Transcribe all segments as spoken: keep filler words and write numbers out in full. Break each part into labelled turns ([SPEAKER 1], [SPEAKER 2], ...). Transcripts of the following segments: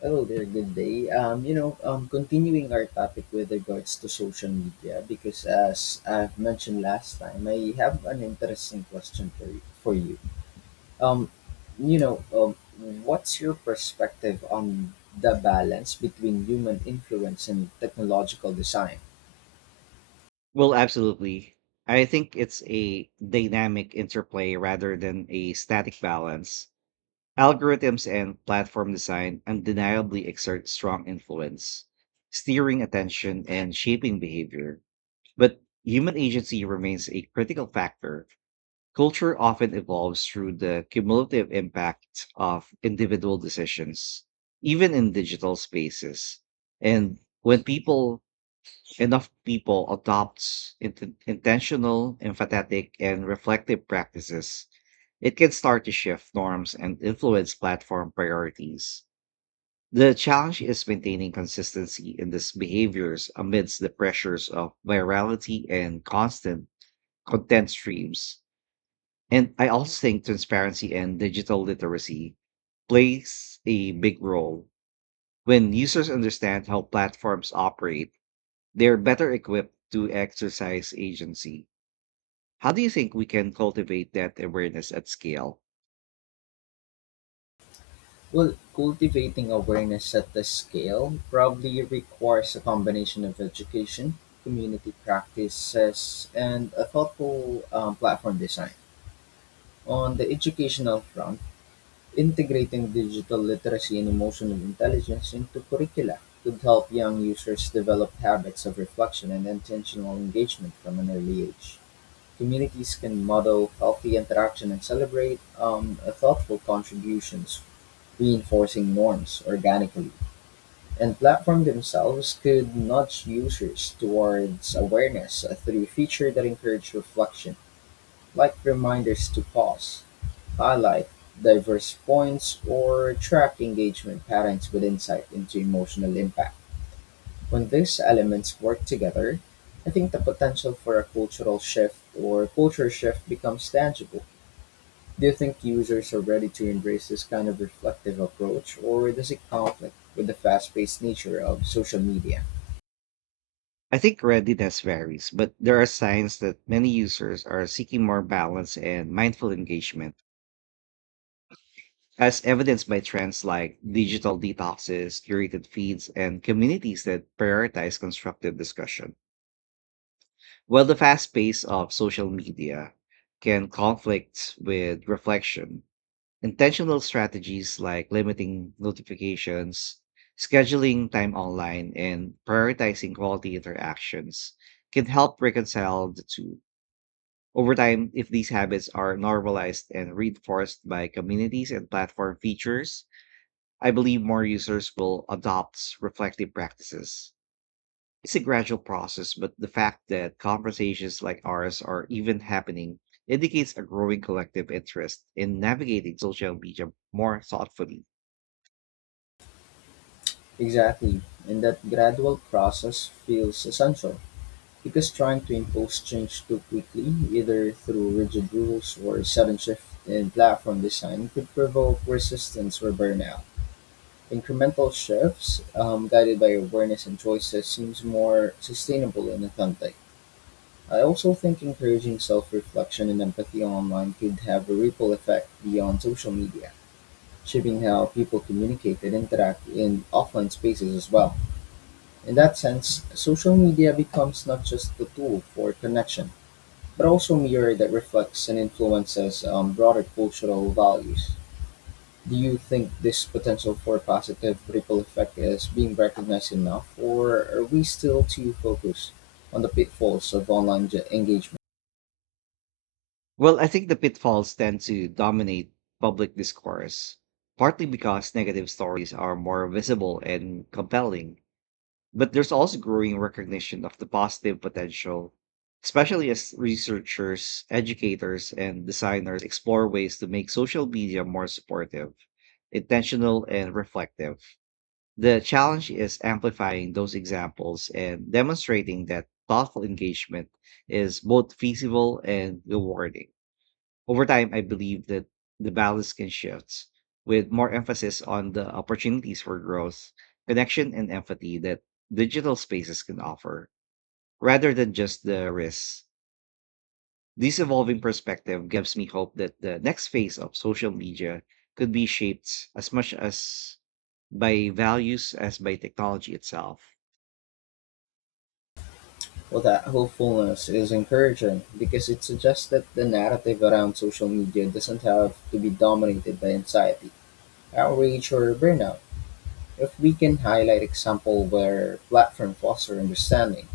[SPEAKER 1] Hello there, good day. Um, you know, um, continuing our topic with regards to social media, because as I've mentioned last time, I have an interesting question for you. For you. Um, you know, um, what's your perspective on the balance between human influence and technological design?
[SPEAKER 2] Well, absolutely. I think it's a dynamic interplay rather than a static balance. Algorithms and platform design undeniably exert strong influence, steering attention and shaping behavior. But human agency remains a critical factor. Culture often evolves through the cumulative impact of individual decisions, even in digital spaces. And when people enough people adopts int- intentional, empathetic, and reflective practices, it can start to shift norms and influence platform priorities. The challenge is maintaining consistency in these behaviors amidst the pressures of virality and constant content streams. And I also think transparency and digital literacy plays a big role. When users understand how platforms operate, they're better equipped to exercise agency. How do you think we can cultivate that awareness at scale?
[SPEAKER 1] Well, cultivating awareness at the scale probably requires a combination of education, community practices, and a thoughtful um, platform design. On the educational front, integrating digital literacy and emotional intelligence into curricula could help young users develop habits of reflection and intentional engagement from an early age. Communities can model healthy interaction and celebrate um, thoughtful contributions, reinforcing norms organically. And platforms themselves could nudge users towards awareness uh, through features that encourage reflection, like reminders to pause, highlight diverse points or track engagement patterns with insight into emotional impact. When these elements work together, I think the potential for a cultural shift or culture shift becomes tangible. Do you think users are ready to embrace this kind of reflective approach, or does it conflict with the fast paced nature of social media?
[SPEAKER 2] I think readiness varies, but there are signs that many users are seeking more balance and mindful engagement, as evidenced by trends like digital detoxes, curated feeds, and communities that prioritize constructive discussion. While the fast pace of social media can conflict with reflection, intentional strategies like limiting notifications, scheduling time online, and prioritizing quality interactions can help reconcile the two. Over time, if these habits are normalized and reinforced by communities and platform features, I believe more users will adopt reflective practices. It's a gradual process, but the fact that conversations like ours are even happening indicates a growing collective interest in navigating social media more thoughtfully.
[SPEAKER 1] Exactly, and that gradual process feels essential. Because trying to impose change too quickly, either through rigid rules or a sudden shift in platform design, could provoke resistance or burnout. Incremental shifts, um, guided by awareness and choices, seems more sustainable and authentic. I also think encouraging self reflection and empathy online could have a ripple effect beyond social media, shaping how people communicate and interact in offline spaces as well. In that sense, social media becomes not just a tool for connection but also mirror that reflects and influences um, broader cultural values. Do you think this potential for positive ripple effect is being recognized enough, or are we still too focused on the pitfalls of online ge- engagement?
[SPEAKER 2] Well, I think the pitfalls tend to dominate public discourse, partly because negative stories are more visible and compelling, but there's also growing recognition of the positive potential, especially as researchers, educators, and designers explore ways to make social media more supportive, intentional, and reflective. The challenge is amplifying those examples and demonstrating that thoughtful engagement is both feasible and rewarding. Over time, I believe that the balance can shift with more emphasis on the opportunities for growth, connection, and empathy that digital spaces can offer, rather than just the risks. This evolving perspective gives me hope that the next phase of social media could be shaped as much as by values as by technology itself.
[SPEAKER 1] Well, that hopefulness is encouraging because it suggests that the narrative around social media doesn't have to be dominated by anxiety, outrage, or burnout. If we can highlight example where platform foster understanding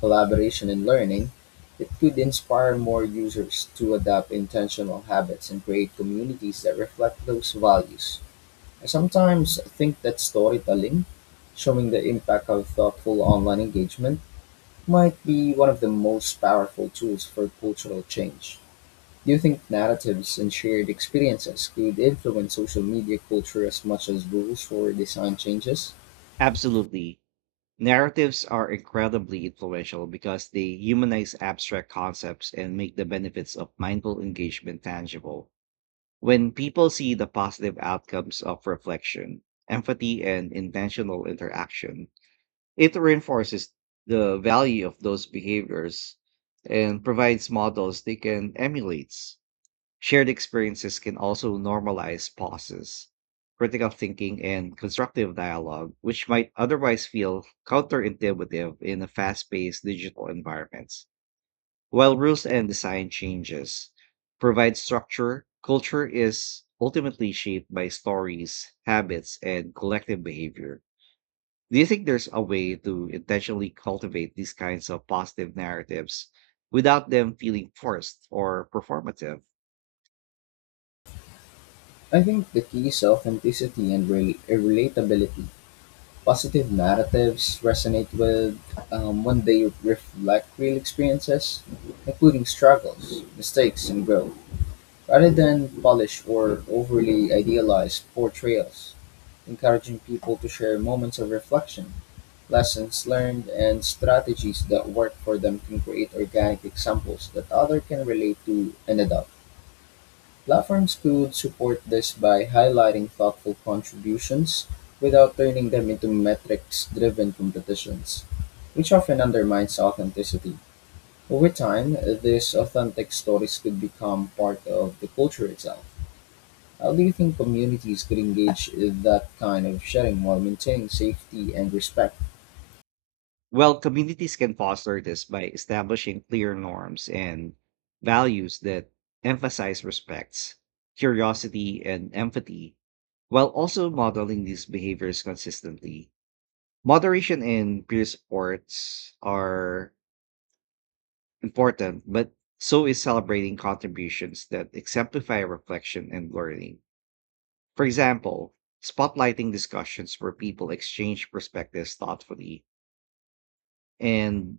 [SPEAKER 1] collaboration and learning, it could inspire more users to adopt intentional habits and create communities that reflect those values. I sometimes think that storytelling, showing the impact of thoughtful online engagement, might be one of the most powerful tools for cultural change. Do you think narratives and shared experiences could influence social media culture as much as rules or design changes?
[SPEAKER 2] Absolutely. Narratives are incredibly influential because they humanize abstract concepts and make the benefits of mindful engagement tangible. When people see the positive outcomes of reflection, empathy, and intentional interaction, it reinforces the value of those behaviors and provides models they can emulate. Shared experiences can also normalize pauses, critical thinking, and constructive dialogue, which might otherwise feel counterintuitive in a fast paced digital environments. While rules and design changes provide structure, culture is ultimately shaped by stories, habits, and collective behavior. Do you think there's a way to intentionally cultivate these kinds of positive narratives without them feeling forced or performative?
[SPEAKER 1] I think the key is authenticity and rel- relatability positive narratives resonate with um, when they reflect real experiences, including struggles, mistakes, and growth, rather than polished or overly idealized portrayals, encouraging people to share moments of reflection. Lessons learned and strategies that work for them can create organic examples that others can relate to and adopt. Platforms could support this by highlighting thoughtful contributions without turning them into metrics-driven competitions, which often undermines authenticity. Over time, these authentic stories could become part of the culture itself. How do you think communities could engage in that kind of sharing while maintaining safety and respect?
[SPEAKER 2] Well, communities can foster this by establishing clear norms and values that emphasize respects, curiosity, and empathy, while also modeling these behaviors consistently. Moderation and peer supports are important, but so is celebrating contributions that exemplify reflection and learning. For example, spotlighting discussions where people exchange perspectives thoughtfully and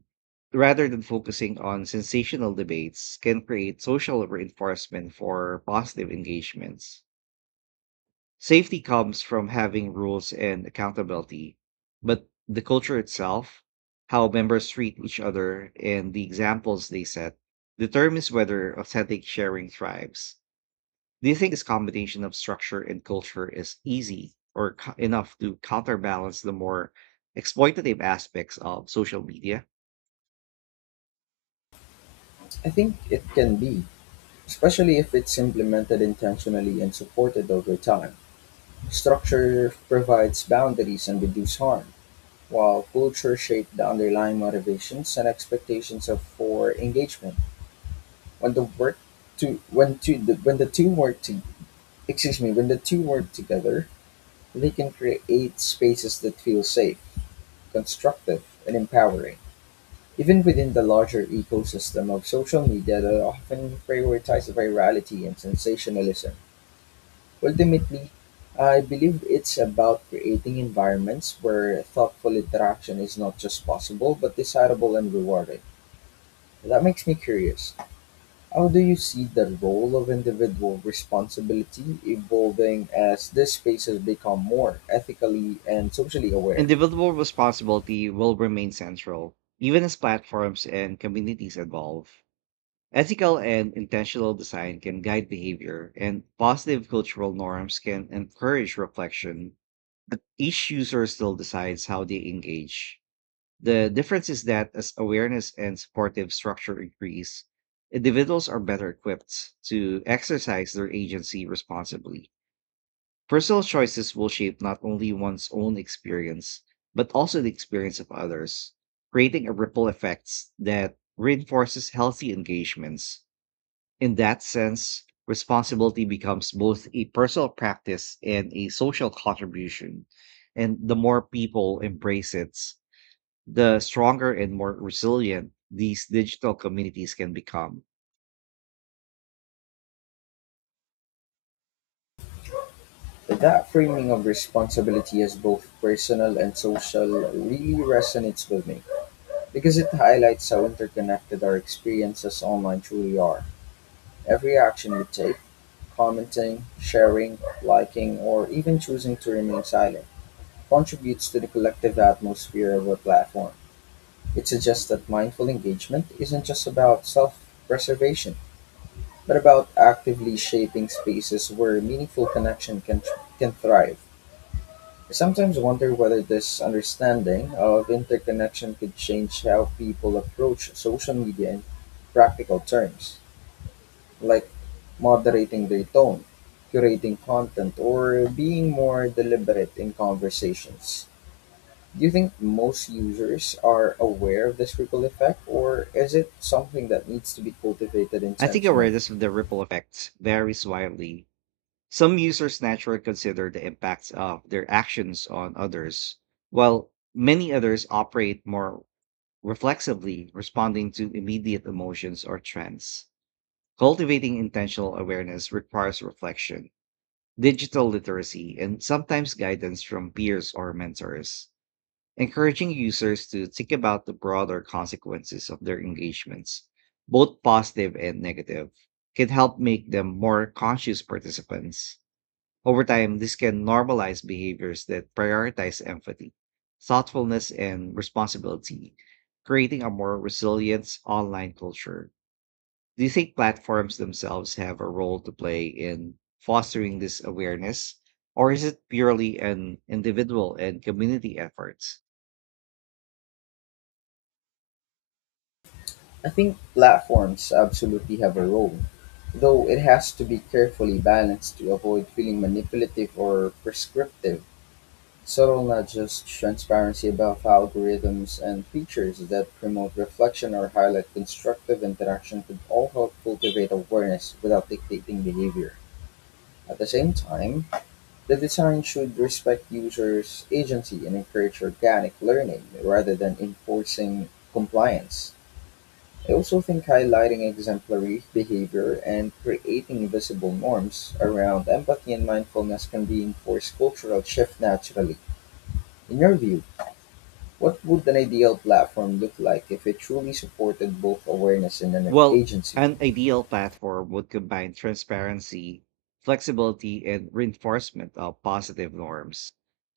[SPEAKER 2] rather than focusing on sensational debates, can create social reinforcement for positive engagements. Safety comes from having rules and accountability, but the culture itself, how members treat each other, and the examples they set determines whether authentic sharing thrives. Do you think this combination of structure and culture is easy or co- enough to counterbalance the more exploitative aspects of social media?
[SPEAKER 1] I think it can be, especially if it's implemented intentionally and supported over time. Structure provides boundaries and reduces harm, while culture shaped the underlying motivations and expectations of for engagement. When the work to when to the, when the two work to excuse me when the two work together, they can create spaces that feel safe, constructive, and empowering. Even within the larger ecosystem of social media that often prioritizes virality and sensationalism. Ultimately, I believe it's about creating environments where thoughtful interaction is not just possible, but desirable and rewarding. That makes me curious. How do you see the role of individual responsibility evolving as these spaces become more ethically and socially aware?
[SPEAKER 2] Individual responsibility will remain central, even as platforms and communities evolve. Ethical and intentional design can guide behavior, and positive cultural norms can encourage reflection. But each user still decides how they engage. The difference is that as awareness and supportive structure increase, individuals are better equipped to exercise their agency responsibly. Personal choices will shape not only one's own experience, but also the experience of others, creating a ripple effects that reinforces healthy engagements. In that sense, responsibility becomes both a personal practice and a social contribution. And the more people embrace it, the stronger and more resilient these digital communities can become.
[SPEAKER 1] That framing of responsibility as both personal and social really resonates with me because it highlights how interconnected our experiences online truly are. Every action we take, commenting, sharing, liking, or even choosing to remain silent contributes to the collective atmosphere of a platform. It suggests that mindful engagement isn't just about self preservation, but about actively shaping spaces where meaningful connection can, can thrive. I sometimes wonder whether this understanding of interconnection could change how people approach social media in practical terms. Like moderating their tone, curating content, or being more deliberate in conversations. Do you think most users are aware of this ripple effect, or is it something that needs to be cultivated
[SPEAKER 2] I think
[SPEAKER 1] intentionally?
[SPEAKER 2] awareness of the ripple effects varies widely. Some users naturally consider the impacts of their actions on others, while many others operate more reflexively, responding to immediate emotions or trends. Cultivating intentional awareness requires reflection, digital literacy, and sometimes guidance from peers or mentors, encouraging users to think about the broader consequences of their engagements, both positive and negative. Can help make them more conscious participants. Over time, this can normalize behaviors that prioritize empathy, thoughtfulness, and responsibility, creating a more resilient online culture. Do you think platforms themselves have a role to play in fostering this awareness, or is it purely an individual and community effort?
[SPEAKER 1] I think platforms absolutely have a role, though it has to be carefully balanced to avoid feeling manipulative or prescriptive. So not just transparency about algorithms and features that promote reflection or highlight constructive interaction could all help cultivate awareness without dictating behavior. At the same time, the design should respect users' agency and encourage organic learning rather than enforcing compliance. I also think highlighting exemplary behavior and creating visible norms around empathy and mindfulness can reinforce cultural shift naturally. In your view, what would an ideal platform look like if it truly supported both awareness and an
[SPEAKER 2] Well,
[SPEAKER 1] agency?
[SPEAKER 2] an ideal platform would combine transparency, flexibility, and reinforcement of positive norms.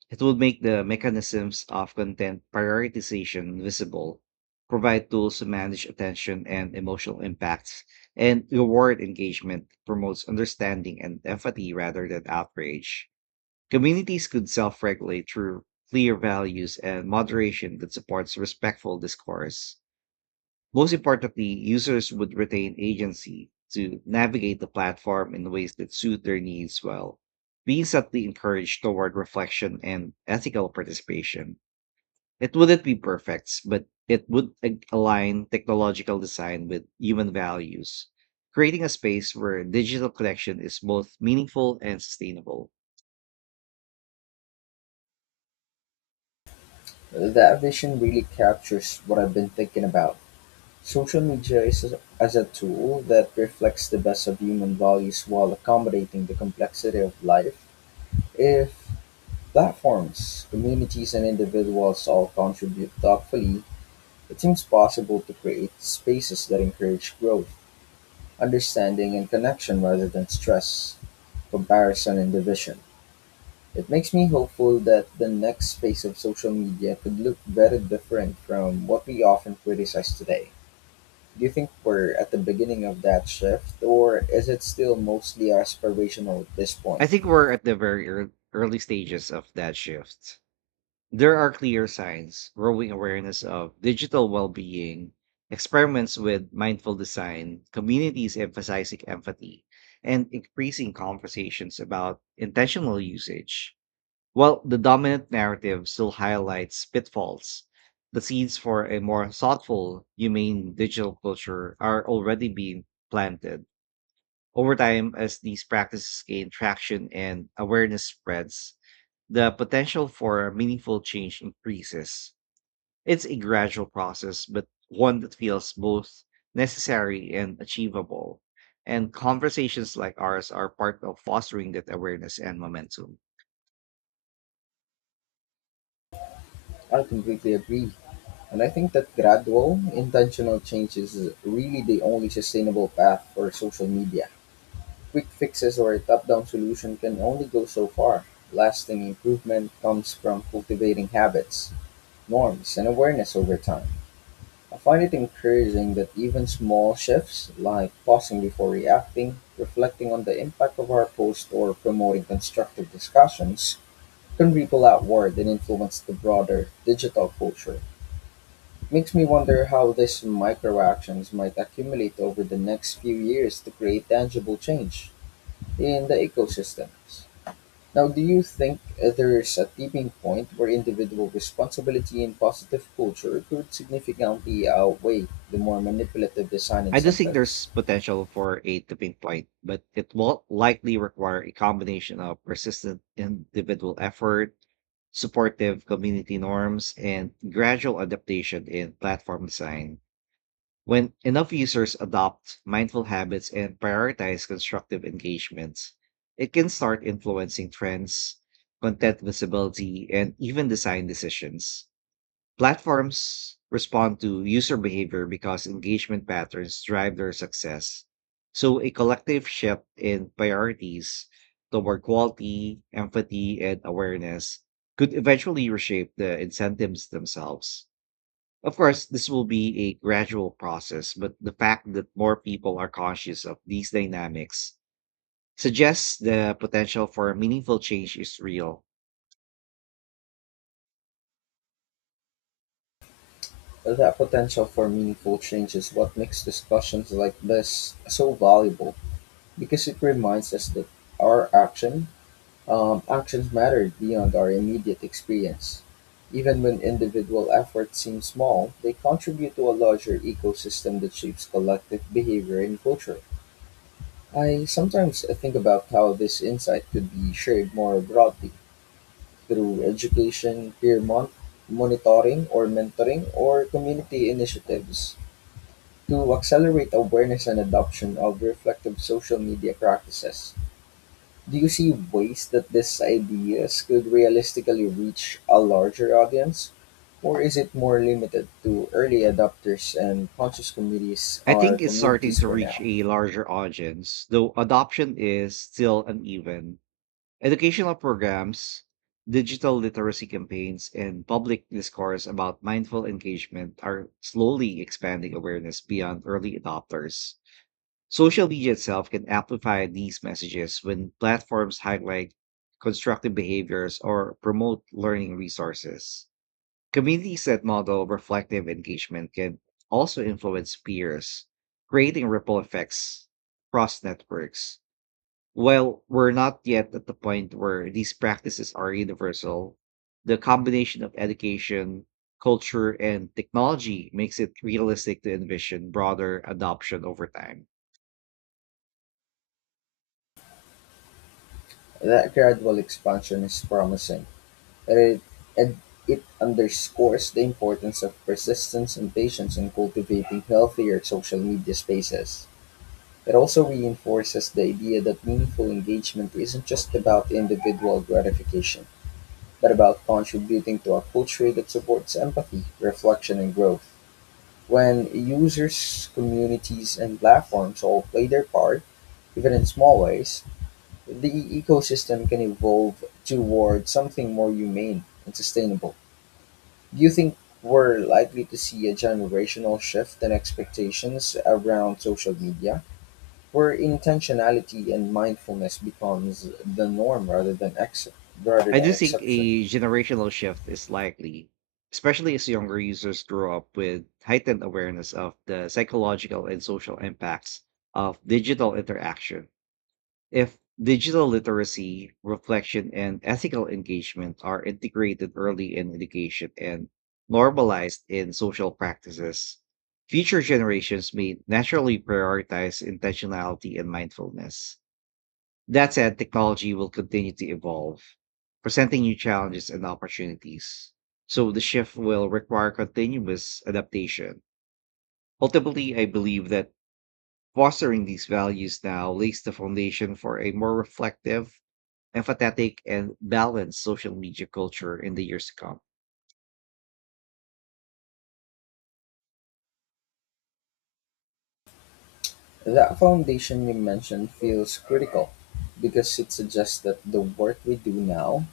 [SPEAKER 2] It would make the mechanisms of content prioritization visible, provide tools to manage attention and emotional impacts, and reward engagement, promotes understanding and empathy rather than outrage. Communities could self regulate through clear values and moderation that supports respectful discourse. Most importantly, users would retain agency to navigate the platform in ways that suit their needs while being subtly encouraged toward reflection and ethical participation. It wouldn't be perfect, but it would ag- align technological design with human values, creating a space where digital connection is both meaningful and sustainable.
[SPEAKER 1] Well, that vision really captures what I've been thinking about. Social media is a, as a tool that reflects the best of human values while accommodating the complexity of life. If platforms, communities, and individuals all contribute thoughtfully, it seems possible to create spaces that encourage growth, understanding, and connection rather than stress, comparison, and division. It makes me hopeful that the next phase of social media could look very different from what we often criticize today. Do you think we're at the beginning of that shift, or is it still mostly aspirational at this point?
[SPEAKER 2] I think we're at the very ear- early stages of that shift. There are clear signs, growing awareness of digital well being, experiments with mindful design, communities emphasizing empathy, and increasing conversations about intentional usage. While the dominant narrative still highlights pitfalls, the seeds for a more thoughtful, humane digital culture are already being planted. Over time, as these practices gain traction and awareness spreads, the potential for meaningful change increases. It's a gradual process, but one that feels both necessary and achievable. And conversations like ours are part of fostering that awareness and momentum.
[SPEAKER 1] I completely agree. And I think that gradual, intentional change is really the only sustainable path for social media. Quick fixes or a top down solution can only go so far. Lasting improvement comes from cultivating habits, norms, and awareness over time. I find it encouraging that even small shifts, like pausing before reacting, reflecting on the impact of our post, or promoting constructive discussions, can ripple outward and influence the broader digital culture. Makes me wonder how these micro actions might accumulate over the next few years to create tangible change in the ecosystems. Now, do you think there's a tipping point where individual responsibility and positive culture could significantly outweigh the more manipulative design
[SPEAKER 2] I do think
[SPEAKER 1] incentives?
[SPEAKER 2] there's potential for a tipping point, but it will likely require a combination of persistent individual effort, supportive community norms, and gradual adaptation in platform design. When enough users adopt mindful habits and prioritize constructive engagements, it can start influencing trends, content visibility, and even design decisions. Platforms respond to user behavior because engagement patterns drive their success. So, a collective shift in priorities toward quality, empathy, and awareness could eventually reshape the incentives themselves. Of course, this will be a gradual process, but the fact that more people are conscious of these dynamics suggests the potential for meaningful change is real.
[SPEAKER 1] That potential for meaningful change is what makes discussions like this so valuable because it reminds us that our action, um, actions matter beyond our immediate experience. Even when individual efforts seem small, they contribute to a larger ecosystem that shapes collective behavior and culture. I sometimes think about how this insight could be shared more broadly through education, peer mon- monitoring or mentoring, or community initiatives to accelerate awareness and adoption of reflective social media practices. Do you see ways that these ideas could realistically reach a larger audience? Or is it more limited to early adopters and conscious communities
[SPEAKER 2] I
[SPEAKER 1] or
[SPEAKER 2] think it's starting
[SPEAKER 1] communities
[SPEAKER 2] to
[SPEAKER 1] for
[SPEAKER 2] reach
[SPEAKER 1] now?
[SPEAKER 2] a larger audience, though adoption is still uneven. Educational programs, digital literacy campaigns, and public discourse about mindful engagement are slowly expanding awareness beyond early adopters. Social media itself can amplify these messages when platforms highlight constructive behaviors or promote learning resources. Communities that model reflective engagement can also influence peers, creating ripple effects across networks. While we're not yet at the point where these practices are universal, the combination of education, culture, and technology makes it realistic to envision broader adoption over time.
[SPEAKER 1] That gradual expansion is promising. and it, and it underscores the importance of persistence and patience in cultivating healthier social media spaces. It also reinforces the idea that meaningful engagement isn't just about individual gratification, but about contributing to a culture that supports empathy, reflection, and growth. When users, communities, and platforms all play their part, even in small ways, the ecosystem can evolve toward something more humane and sustainable. Do you think we're likely to see a generational shift in expectations around social media, where intentionality and mindfulness becomes the norm rather than ex- rather
[SPEAKER 2] I
[SPEAKER 1] than
[SPEAKER 2] do think
[SPEAKER 1] exception?
[SPEAKER 2] a generational shift is likely, especially as younger users grow up with heightened awareness of the psychological and social impacts of digital interaction. If digital literacy, reflection, and ethical engagement are integrated early in education and normalized in social practices, future generations may naturally prioritize intentionality and mindfulness. That said, technology will continue to evolve, presenting new challenges and opportunities. So the shift will require continuous adaptation. Ultimately, I believe that fostering these values now lays the foundation for a more reflective, empathetic, and balanced social media culture in the years to come.
[SPEAKER 1] That foundation you mentioned feels critical because it suggests that the work we do now,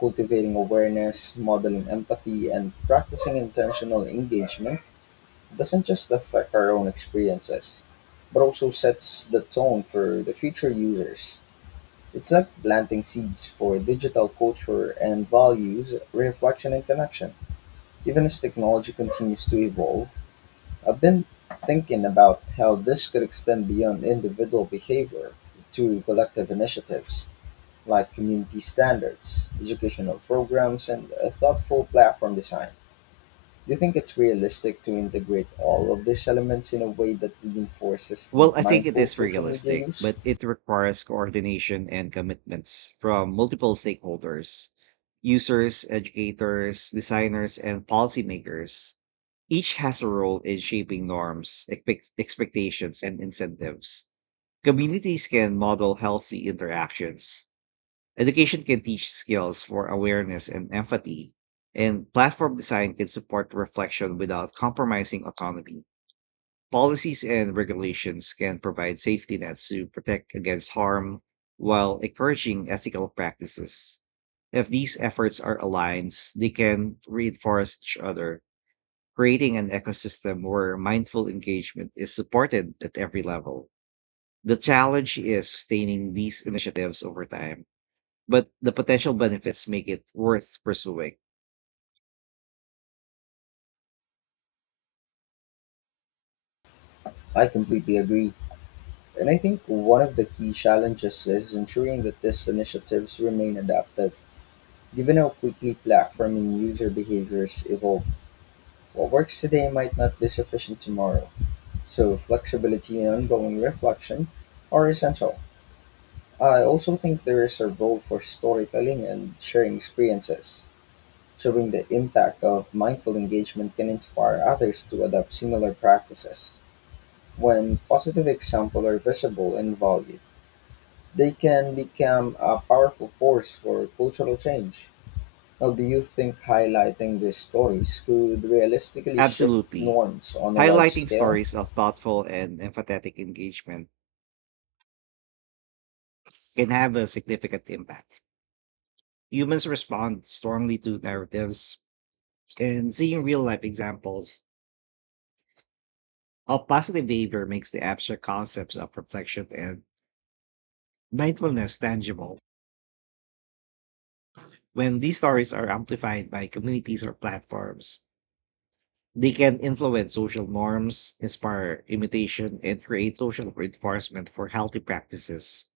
[SPEAKER 1] cultivating awareness, modeling empathy, and practicing intentional engagement, doesn't just affect our own experiences, but also sets the tone for the future users. It's like planting seeds for digital culture and values, reflection and connection. Even as technology continues to evolve, I've been thinking about how this could extend beyond individual behavior to collective initiatives like community standards, educational programs, and a thoughtful platform design. Do you think it's realistic to integrate all of these elements in a way that reinforces
[SPEAKER 2] Well, I think it
[SPEAKER 1] mindful
[SPEAKER 2] is
[SPEAKER 1] social media
[SPEAKER 2] realistic,
[SPEAKER 1] use?
[SPEAKER 2] but it requires coordination and commitments from multiple stakeholders: users, educators, designers, and policymakers. Each has a role in shaping norms, expect- expectations, and incentives. Communities can model healthy interactions. Education can teach skills for awareness and empathy. And platform design can support reflection without compromising autonomy. Policies and regulations can provide safety nets to protect against harm while encouraging ethical practices. If these efforts are aligned, they can reinforce each other, creating an ecosystem where mindful engagement is supported at every level. The challenge is sustaining these initiatives over time, but the potential benefits make it worth pursuing.
[SPEAKER 1] I completely agree. And I think one of the key challenges is ensuring that these initiatives remain adaptive. Given how quickly platform and user behaviors evolve, what works today might not be sufficient tomorrow. So, flexibility and ongoing reflection are essential. I also think there is a role for storytelling and sharing experiences. Showing the impact of mindful engagement can inspire others to adopt similar practices when positive examples are visible and valued. They can become a powerful force for cultural change. Now, do you think highlighting these stories could realistically shift
[SPEAKER 2] Absolutely.
[SPEAKER 1] norms on a large
[SPEAKER 2] Highlighting
[SPEAKER 1] scale?
[SPEAKER 2] stories of thoughtful and empathetic engagement can have a significant impact. Humans respond strongly to narratives, and seeing real life examples of positive behavior makes the abstract concepts of reflection and mindfulness tangible. When these stories are amplified by communities or platforms, they can influence social norms, inspire imitation, and create social reinforcement for healthy practices.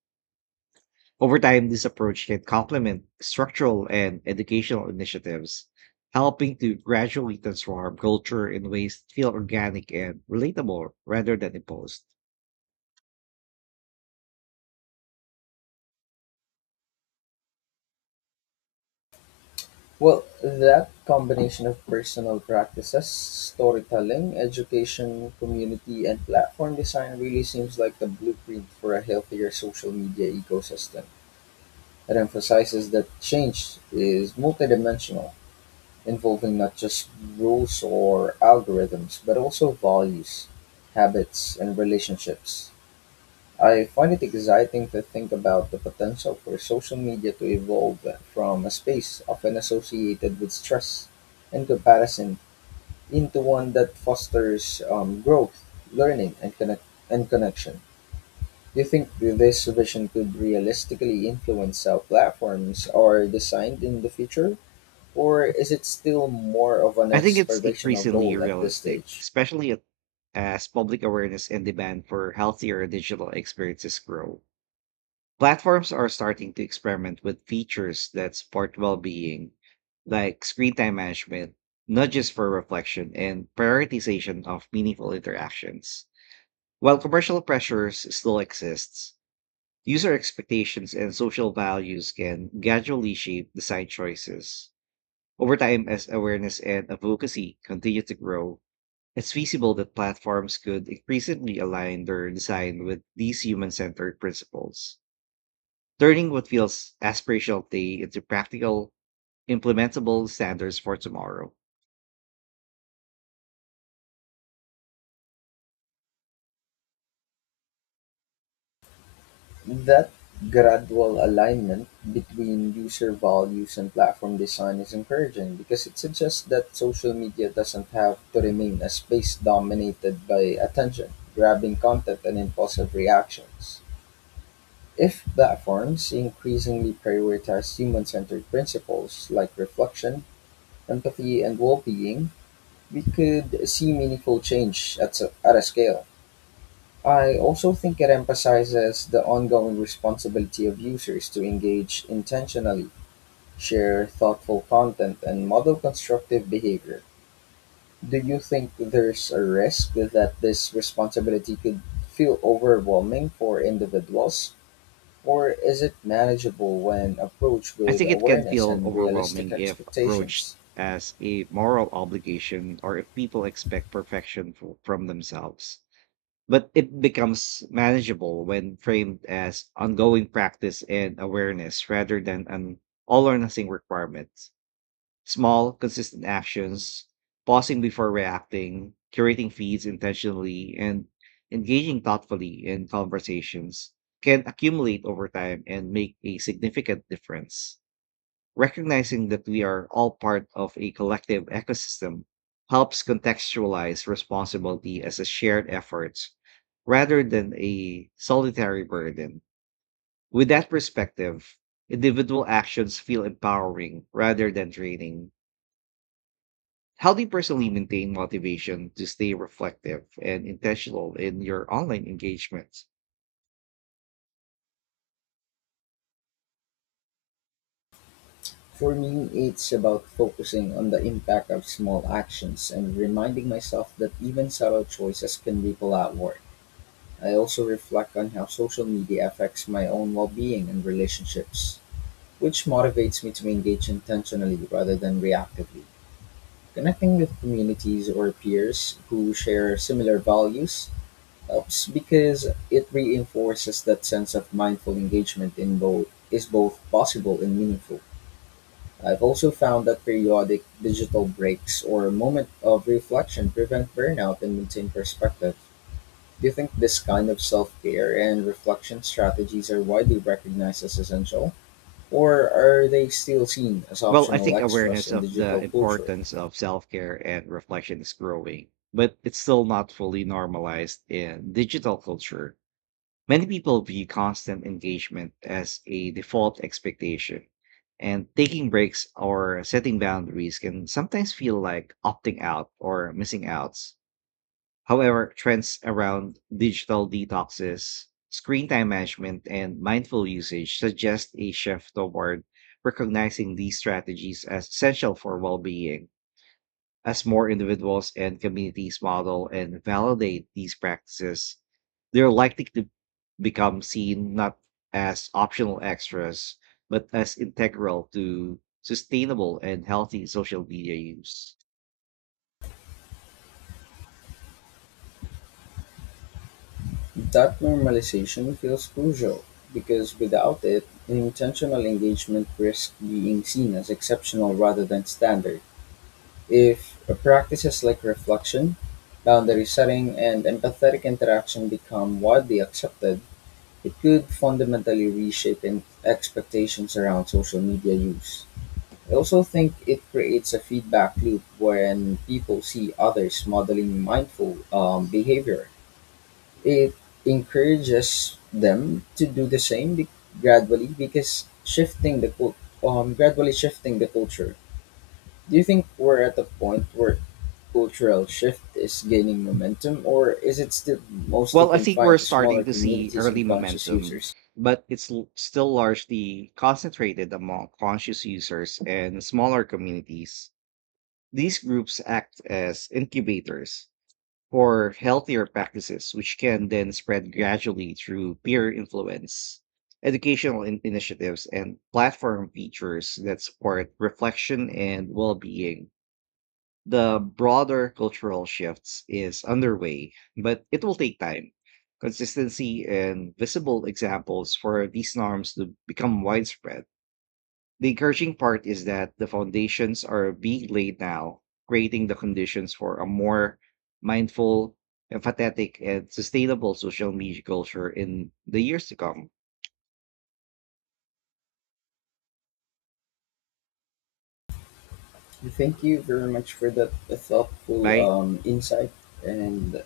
[SPEAKER 2] Over time, this approach can complement structural and educational initiatives, helping to gradually transform culture in ways that feel organic and relatable rather than imposed.
[SPEAKER 1] Well, that combination of personal practices, storytelling, education, community, and platform design really seems like the blueprint for a healthier social media ecosystem. It emphasizes that change is multidimensional involving not just rules or algorithms, but also values, habits, and relationships. I find it exciting to think about the potential for social media to evolve from a space often associated with stress and comparison into one that fosters um, growth, learning, and, connect- and connection. Do you think this vision could realistically influence how platforms are designed in the future? Or is it still more of an
[SPEAKER 2] I think it's
[SPEAKER 1] aspirational
[SPEAKER 2] increasingly
[SPEAKER 1] goal at this
[SPEAKER 2] realistic,
[SPEAKER 1] stage?
[SPEAKER 2] especially at- as public awareness and demand for healthier digital experiences grow. Platforms are starting to experiment with features that support well being, like screen time management, nudges for reflection, and prioritization of meaningful interactions. While commercial pressures still exists, user expectations and social values can gradually shape design choices. Over time, as awareness and advocacy continue to grow, it's feasible that platforms could increasingly align their design with these human-centered principles, turning what feels aspirational today into practical, implementable standards for tomorrow.
[SPEAKER 1] That gradual alignment between user values and platform design is encouraging because it suggests that social media doesn't have to remain a space dominated by attention, grabbing content, and impulsive reactions. If platforms increasingly prioritize human centered principles like reflection, empathy, and well being, we could see meaningful change at, s- at a scale. I also think it emphasizes the ongoing responsibility of users to engage intentionally, share thoughtful content, and model constructive behavior. Do you think there's a risk that this responsibility could feel overwhelming for individuals? Or is it manageable when approached
[SPEAKER 2] I
[SPEAKER 1] with
[SPEAKER 2] think it can
[SPEAKER 1] awareness
[SPEAKER 2] feel
[SPEAKER 1] and realistic
[SPEAKER 2] overwhelming if approached
[SPEAKER 1] expectations?
[SPEAKER 2] as a moral obligation or if people expect perfection fo- from themselves. But it becomes manageable when framed as ongoing practice and awareness rather than an all or nothing requirement. Small, consistent actions, pausing before reacting, curating feeds intentionally, and engaging thoughtfully in conversations can accumulate over time and make a significant difference. Recognizing that we are all part of a collective ecosystem helps contextualize responsibility as a shared effort rather than a solitary burden. With that perspective, individual actions feel empowering rather than draining. How do you personally maintain motivation to stay reflective and intentional in your online engagement?
[SPEAKER 1] For me, it's about focusing on the impact of small actions and reminding myself that even subtle choices can ripple outward. I also reflect on how social media affects my own well being and relationships, which motivates me to engage intentionally rather than reactively. Connecting with communities or peers who share similar values helps because it reinforces that sense of mindful engagement in both is both possible and meaningful. I've also found that periodic digital breaks or moment of reflection prevent burnout and maintain perspective. Do you think this kind of self-care and reflection strategies are widely recognized as essential? Or are they still seen as
[SPEAKER 2] Well, I
[SPEAKER 1] optional
[SPEAKER 2] think
[SPEAKER 1] extras
[SPEAKER 2] awareness
[SPEAKER 1] in
[SPEAKER 2] of
[SPEAKER 1] digital
[SPEAKER 2] the
[SPEAKER 1] culture?
[SPEAKER 2] importance of self care and reflection is growing, but it's still not fully normalized in digital culture. Many people view constant engagement as a default expectation, and taking breaks or setting boundaries can sometimes feel like opting out or missing out. However, trends around digital detoxes, screen time management, and mindful usage suggest a shift toward recognizing these strategies as essential for well being. As more individuals and communities model and validate these practices, they're likely to become seen not as optional extras, but as integral to sustainable and healthy social media use.
[SPEAKER 1] That normalization feels crucial because without it, intentional engagement risks being seen as exceptional rather than standard. If practices like reflection, boundary setting, and empathetic interaction become widely accepted, it could fundamentally reshape in- expectations around social media use. I also think it creates a feedback loop when people see others modeling mindful um, behavior. It encourages them to do the same be- gradually because shifting the cul- um, gradually shifting the culture. Do you think we're at the point where cultural shift is gaining momentum, or is it still mostly
[SPEAKER 2] Well, I think we're
[SPEAKER 1] confined to smaller
[SPEAKER 2] starting to see
[SPEAKER 1] communities
[SPEAKER 2] early
[SPEAKER 1] and conscious
[SPEAKER 2] momentum,
[SPEAKER 1] users?
[SPEAKER 2] but it's l- still largely concentrated among conscious users and smaller communities. These groups act as incubators for healthier practices, which can then spread gradually through peer influence, educational in- initiatives, and platform features that support reflection and well being. The broader cultural shifts is underway, but it will take time. Consistency and visible examples for these norms to become widespread. The encouraging part is that the foundations are being laid now, creating the conditions for a more mindful, empathetic, and sustainable social media culture in the years to come.
[SPEAKER 1] Thank you very much for that thoughtful
[SPEAKER 2] Bye.
[SPEAKER 1] um, insight, and